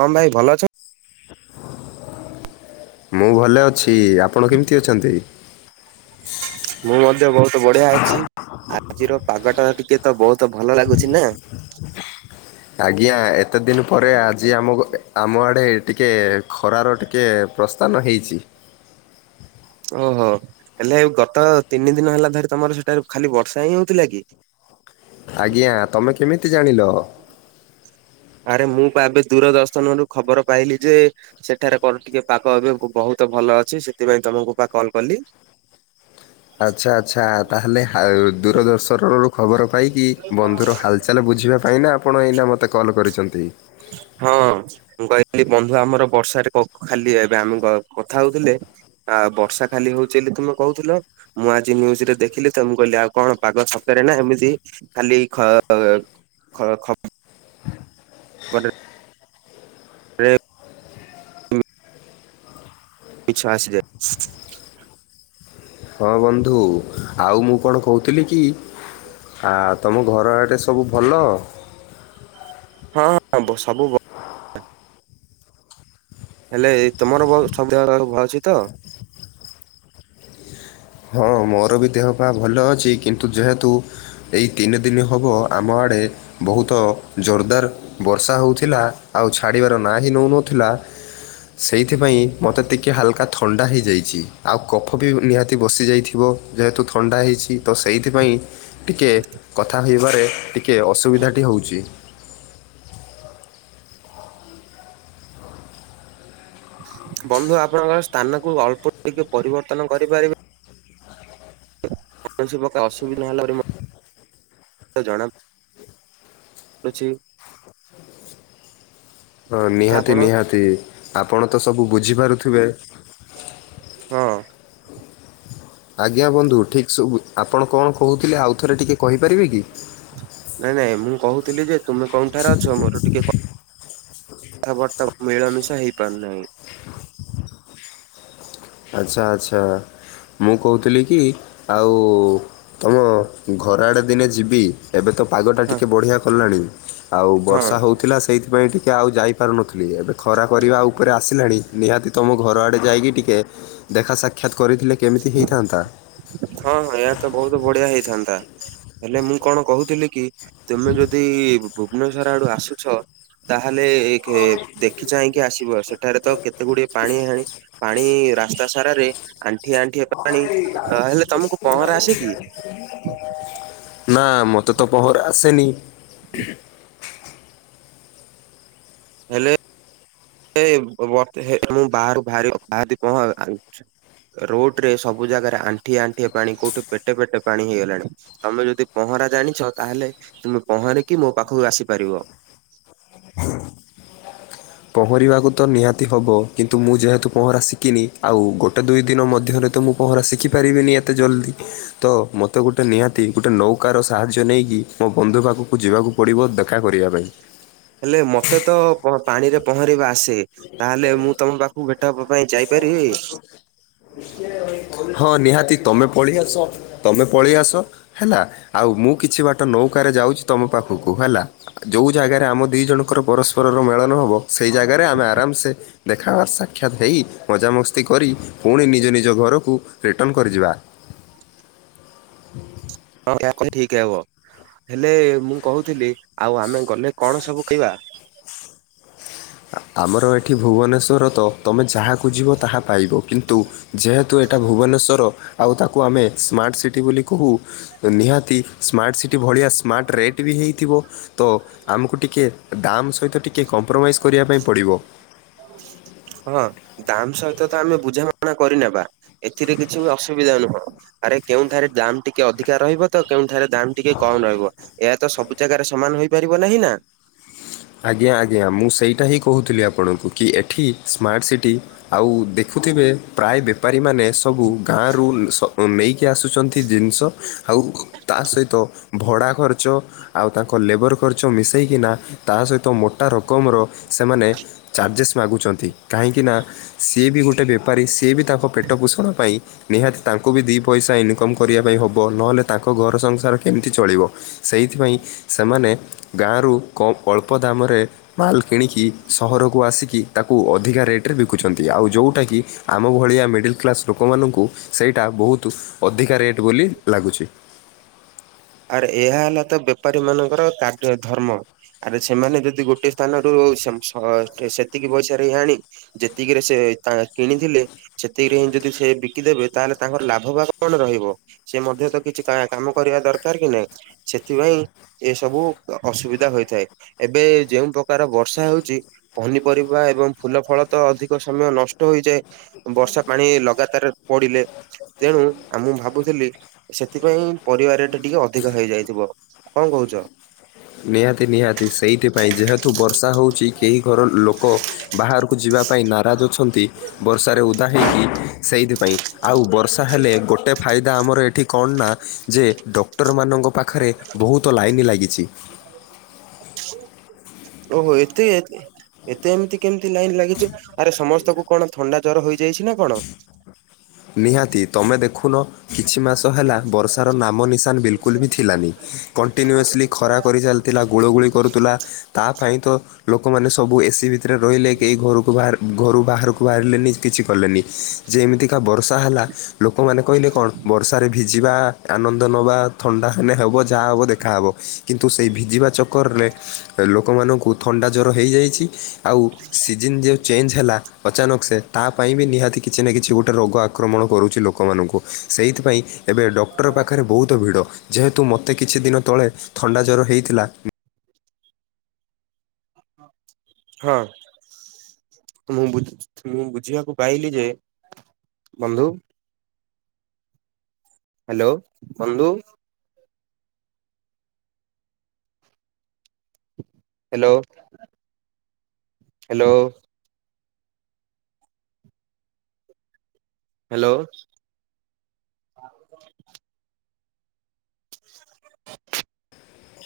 ହଁ ଭାଇ ଭଲ ଅଛ? ମୁଁ ଭଲେ ଅଛି, ଆପଣ କେମ୍ତି ଅଛନ୍ତି? ମୁଁ ମଧ୍ୟ ବହୁତୁ ବଢିଆ ଅଛି। ଆଜିର ପାଗଟା ଟିକେ ତ ବହୁତ ଭଲ ଲାଗୁଛି ନା? ଆଜ୍ଞା, ଏତେ ଦିନ୍ ପରେ ଆଜି ଆମ-ଆମ ଆଡ଼େ ଟିକେ ଖରାର ଟିକେ ପ୍ରସ୍ଥାନ ହେଇଚି। ଓହୋ, ହେଲେ ଆଉ ଗତ ତିନି ଦିନ ହେଲା ଧରି ତମର ସେଠାରୁ ଖାଲି ବର୍ଷା ହିଁ ହଉଥିଲା କି? ଆଜ୍ଞା, ତମେ କେମିତି ଜାଣିଲ? ଆରେ ମୁଁ ବା ଏବେ ଦୂରଦର୍ଶନରୁ ଖବର ପାଇଲି ଯେ ସେଠାରେ [unintelligible] ଟିକେ ପାଗ ଏବେ ବହୁତ ଭଲ ଅଛି, ସେଥିପାଇଁ ତମକୁ ବା କଲ୍ କଲି। ଆଚ୍ଛା-ଆଚ୍ଛା, ଆଉ ତାହେଲେ ଦୂରଦର୍ଶନରୁ ଖବର ପାଇକି ବନ୍ଧୁର ହାଲଚାଲ୍ ବୁଝିବା ପାଇଁ ନା ଆପଣ ଏଇନା ମୋତେ କଲ୍ କରିଚନ୍ତି। ହଁ ମୁଁ କହିଲି ବନ୍ଧୁ ଆମର ବର୍ଷାରେ ଖାଲି ଏବେ ଆମେ କଥା ହଉଥିଲେ ଆ ବର୍ଷା ଖାଲି ହଉଚି ବେଲି ତୁମେ କହୁଥିଲ। ମୁଁ ଆଜି ନ୍ୟୁଜ୍ ରେ ଦେଖିଲି ତ ମୁଁ କହିଲି ଆଉ କଣ ପାଗ ସତେରେ ନା ଏମିତି ଖାଲି ଖ-ଖ [unintelligible] [inaudible] [inaudible] ହଁ ବନ୍ଧୁ, ଆଉ ମୁଁ କଣ କହୁଥିଲି କି ଆ ତମ ଘର ଆଡ଼େ ସବୁ ଭଲ? ହଁ-ହଁ ସବୁ ଭ ହେଲେ ତମର [inaudible] ଭଲ ଅଛି ତ? ହଁ ମୋର ବି ଦେହ ପା ଭଲ ଅଛି, କିନ୍ତୁ ଯେହେତୁ ଏଇ ତିନି ଦିନି ହବ ଆମ ଆଡେ ବହୁତ ଜୋରଦାର୍ ବର୍ଷା ହେଉଥିଲା, ଆଉ ଛାଡ଼ିବାର ନାଁ ହିଁ ନଉନଥିଲା ସେଇଥିପାଇଁ ମତେ ଟିକେ ହାଲକା ଥଣ୍ଡା ହେଇଯାଇଚି, ଆଉ କଫ ବି ନିହା ତି ବସିଯାଇଥିବ, ଯେହେତୁ ଥଣ୍ଡା ହେଇଛି ତ ସେଇଥିପାଉଁ ଟିକେ କଥା କହିବାରେ ଟିକେ ଅସୁବିଧାଟି ହେଉଚି। ବନ୍ଧୁ ଆପଣଙ୍କ ସ୍ଥାନକୁ ଅଳ୍ପ ଟିକେ ପରିବର୍ତ୍ତନ କରିପାରିବ? କୌଣସି ପ୍ରକାର ଅସୁବିଧା ହେଲା ପରେ, ଜଣା ଅଛିି। ହଁ ନିହାତି ନିହାତି, ଆପଣ ତ ସବୁ ବୁଝିପାରୁଥିବେ? ହଁ। ଆଜ୍ଞା ବନ୍ଧୁ, ଠିକ୍ ସବୁ, ଆପଣ କଣ କହୁଥିଲେ ଆଉ ଥରେ ଟିକେ କହିପାରିବେ କି? ନାଇଁ ନାଇଁ ମୁଁ କହୁଥିଲି ଯେ, ତୁମେ କୋଉଠାରେ ଅଛ? ମୋର ଟିକେ କ କଥାବାର୍ତ୍ତା ମିଳମିଶା ହେଇପାରୁନାହିଁ। ଆଛା ଆଛା, ମୁଁ କହୁଥିଲି କି ଆଉ ତମ ଘର ଆଡ଼େ ଦିନେ ଯିବି, ଏବେ ତ ପାଗଟା ହଁ ଟିକିଏ ବଢ଼ିଆ କଲାଣି, ଆଉ ହଁ ବର୍ଷା ହେଉଥିଲା ସେଇଥିପାଇଁ ଟିକେ ଟିକେ ଆଉ ଯାଇପାରୁନଥିଲି, ଏବେ ଖରା କରିବା ଉପରେ ଆସିଲାଣି, ନିହାତି ତମ ଘର ଆଡ଼େ ଯାଇକି ଟିକେ ଦେଖା ସାକ୍ଷାତ କରିଥିଲେ, କେମିତି ହେଇଥାନ୍ତା? ହଁ ହଁ, ଏହାୟ ତ ବହୁତ ବଢିଆ ହେଇଥାନ୍ତା, ହେଲେ ମୁଁ କଣ କହୁଥିଲି କି ତମେ ଯଦି ଭୁବନେଶ୍ଵର ଆଡୁ ଆସୁଛ, ତାହେଲେ ଏକେ ଦେଖ ଦେଖି ଚାହିଁକି ଆସିବ, ସେଠାରେ ତ କେତେ ଗୁଡିଏ ପାଣି ହେଣି, ପାଣି ରାସ୍ତା ସାରାରେ ଆଣ୍ଠିଏ ଆଣ୍ଠିଏ ପାଣି। ଅ, ହେଲେ ତମକୁ ପହଁରା ଆସେ କିି? ନା, ମତେ ତ ପହଁରା ଆସେନି। ହେଲେ ଏ ବେ ମୁଁ ବାହାରୁ ବାହାରି ବାହାରି କଣ ଆଛି ରୋଡ ରେ ସବୁ ଜାଗାରେ ଆଣ୍ଠିଏ ଆଣ୍ଠିଏ ପାଣି, କୋଉଠି ପେଟେ ପେଟେ ପାଣି ହେଇଗଲାଣି। ତମେ ଯଦି ପହଁରା ଜାଣିଛ, ତାହେଲେ ତୁମେ ପହଁରିକି ମୋ ପାଖକୁ ଆସିପାରିବ। [unintelligible] ପହଁରିବାକୁ ତ ନିହାତି ହେବ କିନ୍ତୁ ମୁଁ ଯେହେତୁ ପହଁରା ଶିଖିନି, ଆଉ ଗୋଟେ ଦୁଇ ଦିନ ମଧ୍ୟରେ ତ ମୁଁ ପହଁରା ଶିଖିପାରିବିନି ଏତେ ଜଲ୍ଦି। ତ ମୋତେ ଗୋଟେ ନିହାତି, ଗୋଟେ ନୌକାର ସାହାଯ୍ୟ ନେଇକି, ମୋ ବନ୍ଧୁ ପାଖକୁ ଯିବାକୁ ପଡ଼ିବ, ଦେଖା କରିବା ପାଇଁ। ହେଲେ ମତେ ତ ପାଣିରେ ପହଁରିବା ଆସେ। ତାହେଲେ ମୁଁ ତମ ପାଖକୁ ଭେଟ ହବା ପାଇଁ ଯାଇପାରିବି। ହଁ ନିହାତି, ତମେ ପଳେଇ ଆସ, ତମେ ପଳେଇ ଆସ। ହେଲା, ଆଉ ମୁଁ କିଛି ବାଟ ନୌକାରେ ଯାଉଚି ତମ ପାଖକୁ ହେଲା। ଯୋଉ ଜାଗାରେ ଆମ ଦୁଇ ଜଣଙ୍କର ପରସ୍ପରର ମେଳନ ହେବ, ସେହି ଜାଗାରେ ଆମେ ଆରାମସେ ଦେଖବାର୍ ସାକ୍ଷାତ ହେଇ, ମଜାମସ୍ତି କରି, ପୁଣି ନିଜ ନିଜ ଘରକୁ ରିଟର୍ଣ୍ଣ କରିଯିବା। ହଁ, ଏହା କଲେ ଠିକ ହବ, ହେଲେ ମୁଁ କହୁଥିଲି ଆଉ ଆମେ ଗଲେ କଣ ସବୁ ଖାଇବା? ଆମର ଏଠି ଭୁବନେଶ୍ୱର ତ, ତମେ ଯାହା ଖୋଜିବ ତାହା ପାଇବ କିନ୍ତୁ ଯେହେତୁ ଏଇଟା ଭୁବନେଶ୍ୱର, ଆଉ ତାକୁ ଆମେ ସ୍ମାର୍ଟ ସିଟି ବୋଲି କହୁ, ନିହାତି ସ୍ମାର୍ଟ ସିଟି ଭଳିଆ, ସ୍ମାର୍ଟ ରେଟ୍ ବି ହେଇଥିବ, ତ ଆମକୁ ଟିକେ ଦାମ୍ ସହିତ ଟିକେ କମ୍ପ୍ରମାଇଜ୍ କରିବା ପାଇଁ ପଡ଼ିବ ହଁ, ଦାମ ସହିତ ତ ଆମେ ବୁଝାମଣା କରିନେବା। ଏଥିରେ କିଛି ବି ଅସୁବିଧା ନୁହଁ, ଆରେ କେଉଁଠାରେ ଦାମ ଟିକେ ଅଧିକା ରହିବ ତ, କେଉଁଠାରେ ଦାମ ଟିକେ କମ ରହିବ, ଏହା ତ ସବୁ ଜାଗାରେ ସମାନ ହେଇପାରିବ ନାହିଁ ନା? ଆଜ୍ଞା ଆଜ୍ଞା, ମୁଁ ସେଇଟା ହିଁ କହୁଥିଲି ଆପଣଙ୍କୁ, କି ଏଠି ସ୍ମାର୍ଟ ସିଟି ଆଉ ଦେଖୁଥିବେ, ପ୍ରାୟ ବେପାରୀମାନେ ସବୁ ଗାଁରୁ ସ ନେଇକି ଆସୁଚନ୍ତି ଜିନିଷ, ଆଉ ତା ସହିତ ଭଡ଼ା ଖର୍ଚ୍ଚ ଆଉ ତାଙ୍କ ଲେବର ଖର୍ଚ୍ଚ ମିଶାଇକିନା, ତା ସହିତ ମୋଟା ରକମର ସେମାନେ ଚାର୍ଜେସ୍ ମାଗୁଚନ୍ତି, କାହିଁକି ନା, ସିଏ ବି ଗୋଟେ ବେପାରୀ, ସିଏ ବି ତାଙ୍କ ପେଟ ପୋଷଣ ପାଇଁ ନିହାତି ତାଙ୍କୁ ବି ଦି ପଇସା ଇନକମ୍ କରିବା ପାଇଁ ହବ। ନହେଲେ ତାଙ୍କ ଘର ସଂସାର କେମିତି ଚଳିବ ସେଇଥିପାଇଁ ସେମାନେ ଗାଁରୁ କମ୍ ଅଳ୍ପ ଦାମରେ। ମାଲ୍ କିଣିକି ସହରକୁ ଆସିକି ତାକୁ ଅଧିକା ରେଟ୍ ରେ ବିକୁଛନ୍ତି ଆଉ ଯୋଉଟାକି ଆମ ଭଳିଆ ମିଡିଲ୍ କ୍ଲାସ୍ ଲୋକମାନଙ୍କୁ ସେଇଟା ବହୁତ ଅଧିକା ରେଟ୍ ବୋଲି ଲାଗୁଛି। ଆର୍ ଏହା ହେଲା ତ ବେପାରୀ ମାନଙ୍କର କାର୍ଯ୍ୟ ଧର୍ମ। ଆରେ ସେମାନେ ଯଦି ଗୋଟେ ସ୍ଥାନରୁ ସେତିକି ପଇସା ରେ ଆଣି ଯେତିକିରେ ସେ ତା କିଣିଥିଲେ। ସେତିକିରେ ହିଁ ଯଦି ସେ ବିକିଦେବେ ତାହେଲେ ତାଙ୍କର ଲାଭବା କଣ ରହିବ। ସେ ମଧ୍ୟ ତ କିଛି କାମ କରିବା ଦରକାର କି ନହିଁ। ସେଥିପାଇଁ ଏସବୁ ଅସୁବିଧା ହୋଇଥାଏ ଏବେ ଯୋଉ ପ୍ରକାର ବର୍ଷା ହଉଚି। ପନିପରିବା ଏବଂ ଫୁଲ ଫଳ ତ ଅଧିକ ସମୟ ନଷ୍ଟ ହୋଇଯାଏ। ବର୍ଷା ପାଣି ଲଗାତାର ପଡିଲେ ତେଣୁ ମୁଁ ଭାବୁଥିଲି ସେଥିପାଇଁ ପରିବାରେ ଟିକେ ଅଧିକ ହେଇଯାଇଥିବ କଣ କହୁଛ? ନିହାତି ନିହାତି ସେଇଥିପାଇଁ ଯେହେତୁ ବର୍ଷା ହୋଉଛି କେହି ଘର ଲୋକ ବାହାରକୁ ଯିବା ପାଇଁ ନାରାଜ ଅଛନ୍ତି ବର୍ଷା ରେ ଓଦା ହେଇକି ସେଇଥି ପାଇଁ ଆଉ ବର୍ ତାହେଲେ ଗୋଟେ ଫାଇଦା ଆମର ଏଠି କଣ ନା ଯେ ଡକ୍ଟରମାନଙ୍କ ପାଖରେ ବହୁତ ଲାଇନ୍ ଲାଗିଚି ‌। ଓହୋ ଏତେ ଏତେ ଏମିତି କେମିତି ଲାଇନ୍ ଲାଗିଛି? ଆରେ ସମସ୍ତଙ୍କୁ କଣ ଥଣ୍ଡା ଜ୍ୱର ହୋଇଯାଇଛି ନା କଣ? ନିହାତି ତମେ ଦେଖୁନ। କିଛି ମାସ ହେଲା ବର୍ଷାର ନାମ ନିଶାନ ବିଲ୍ କୁଲ୍ ବି ଥିଲାନି। କଣ୍ଟିନ୍ୟୁସ୍ଲି ଖରା କରିଚାଲ୍ ଥିଲା ଗୋଳ ଗୋଳି କରୁଥିଲା ତା ପାଇଁ ତ ଲୋକମାନେ ସବୁ ଏସି ବି ତିରେ ରହିଲେ କେହି ଘରକୁ ବାହାର ଘରୁ ବାହାରକୁ ବାହାରିଲେନି କିଛି କଲେନି। ଯେ ଏମିତିକା ବର୍ଷା ହେଲା ଲୋକମାନେ କହିଲେ କଣ ବର୍ଷାରେ ଭି ଜିବା ଆନନ୍ଦ ନବା ଥଣ୍ଡା ହେନେ ହେବ ଯାହା ହବ ଦେଖାହବ କିନ୍ତୁ ଏଇ ଭିଜିବା ଚକରରେ ଲୋକମାନଙ୍କୁ ଥଣ୍ଡା ଜ୍ଵର ହେଇଯାଇଚି। ଆଉ ସିଜନ୍ ଯୋଉ ଚେଞ୍ଜ ହେଲା ଅଚାନକ ସେ ତା ପାଇଁ ବି ନିହାତି କିଛି ନା କିଛି ଗୋଟେ ରୋଗ ଆକ୍ରମଣ କରୁଚି ଲୋକମାନଙ୍କୁ। ସେଇଥିପାଇଁ ଏବେ ଡକ୍ଟର ପାଖରେ ବହୁତ ଭିଡ ଯେହେ ତୁ ମୋତେ କିଛି ଦିନ ତଳେ ଥଣ୍ଡା ଜ୍ଵର ହେଇଥିଲା। ହଁ। ମୁଁ ମୁଁ ବୁଝିବାକୁ ପାଇଲି ଯେ ବନ୍ଧୁ ହ୍ୟାଲୋ ବନ୍ଧୁ। Hello hello. ହାଲୋ।